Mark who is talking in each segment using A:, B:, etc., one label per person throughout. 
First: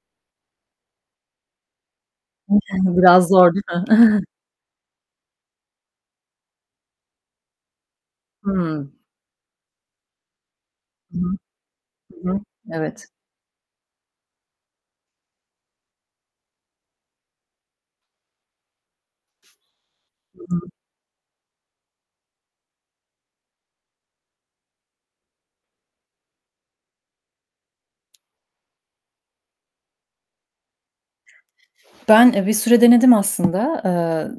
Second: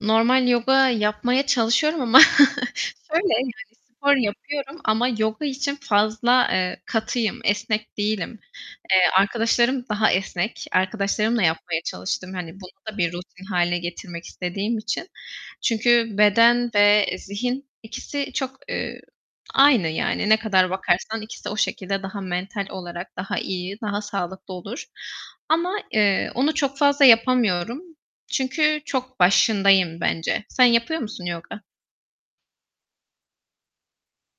A: Normal yoga yapmaya çalışıyorum ama
B: [unintelligible] Biraz
A: şöyle, yani
B: zor değil mi?
A: spor yapıyorum ama yoga için fazla, eee, katıyım, esnek değilim.
B: Hımm.
A: Eee, arkadaşlarım daha esnek.
B: Hı.
A: Arkadaşlarımla yapmaya
B: Hı
A: çalıştım
B: hı.
A: hani bunu da
B: Evet.
A: bir rutin hâle getirmek istediğim için. Çünkü beden ve zihin ikisi çok, eee, aynı yani ne
B: Hı hı.
A: kadar bakarsan ikisi o şekilde daha mental olarak daha iyi, daha sağlıklı olur ama, eee, onu çok fazla yapamıyorum çünkü çok başındayım bence. Sen yapıyor musun yoga?
B: Ben, eee, bir süre denedim aslında, eee,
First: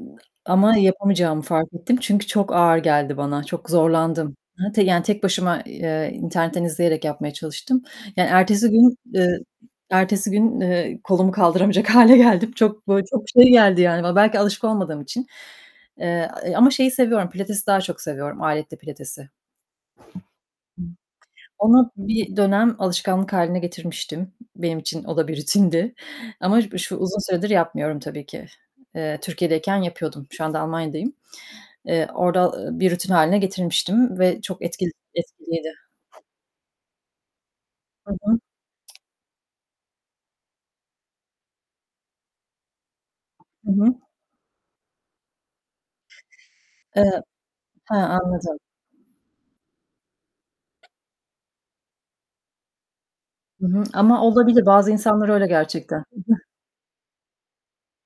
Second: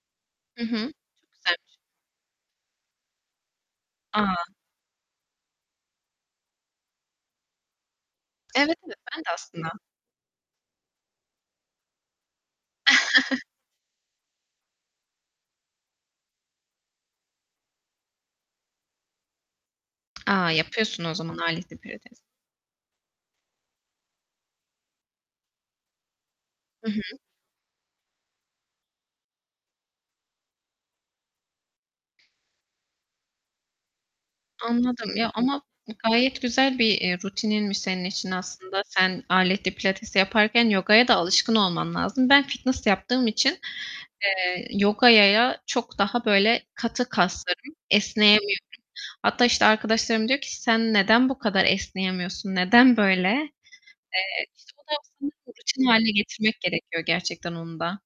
A: Hı hı.
B: ama
A: Çok
B: yapamayacağımı fark
A: güzelmiş.
B: ettim çünkü çok ağır geldi bana, çok zorlandım.
A: A!
B: Hı hı, te yani tek başıma, eee, internetten izleyerek yapmaya çalıştım, yani ertesi
A: Evet, evet
B: gün,
A: ben de
B: eee,
A: aslında.
B: ertesi gün, eee, kolumu kaldıramayacak hâle geldim. Çok, böyle çok şey geldi yani bana belki alışık olmadığım için, eee, a e ama şeyi seviyorum, pilatesi daha çok seviyorum, aletli pilatesi.
A: A, yapıyorsun o zaman aletli
B: Onu
A: pilates.
B: bir dönem alışkanlık hâline getirmiştim. Benim için o da bir rutindi ama b
A: Hı
B: şu
A: hı.
B: uzun süredir yapmıyorum tabii ki. Eee, Türkiye'deyken yapıyordum. Şu anda Almanya'dayım. Eee, orda, ııı, bir rutin hâline getirmiştim ve çok etki
A: Anladım, ya, ama
B: etkiliydi.
A: gayet güzel bir, eee, rutininmiş senin
B: Hı
A: için
B: hı.
A: aslında. Sen aletli pilates yaparken yogaya da alışkın olman lazım. Ben fitness yaptığım için,
B: Hı hı.
A: eee, yogaya çok daha böyle katı
B: Eee,
A: kaslarım,
B: ha, anladım.
A: esneyemiyorum. Hatta işte arkadaşlarım diyor ki: "Sen neden bu kadar esneyemiyorsun, neden böyle?"
B: Hı
A: Eee,
B: hı, ama olabilir.
A: işte
B: Bazı
A: onu
B: insanlar
A: aslında
B: öyle
A: rutin
B: gerçekten.
A: hâle getirmek gerekiyor gerçekten onu da.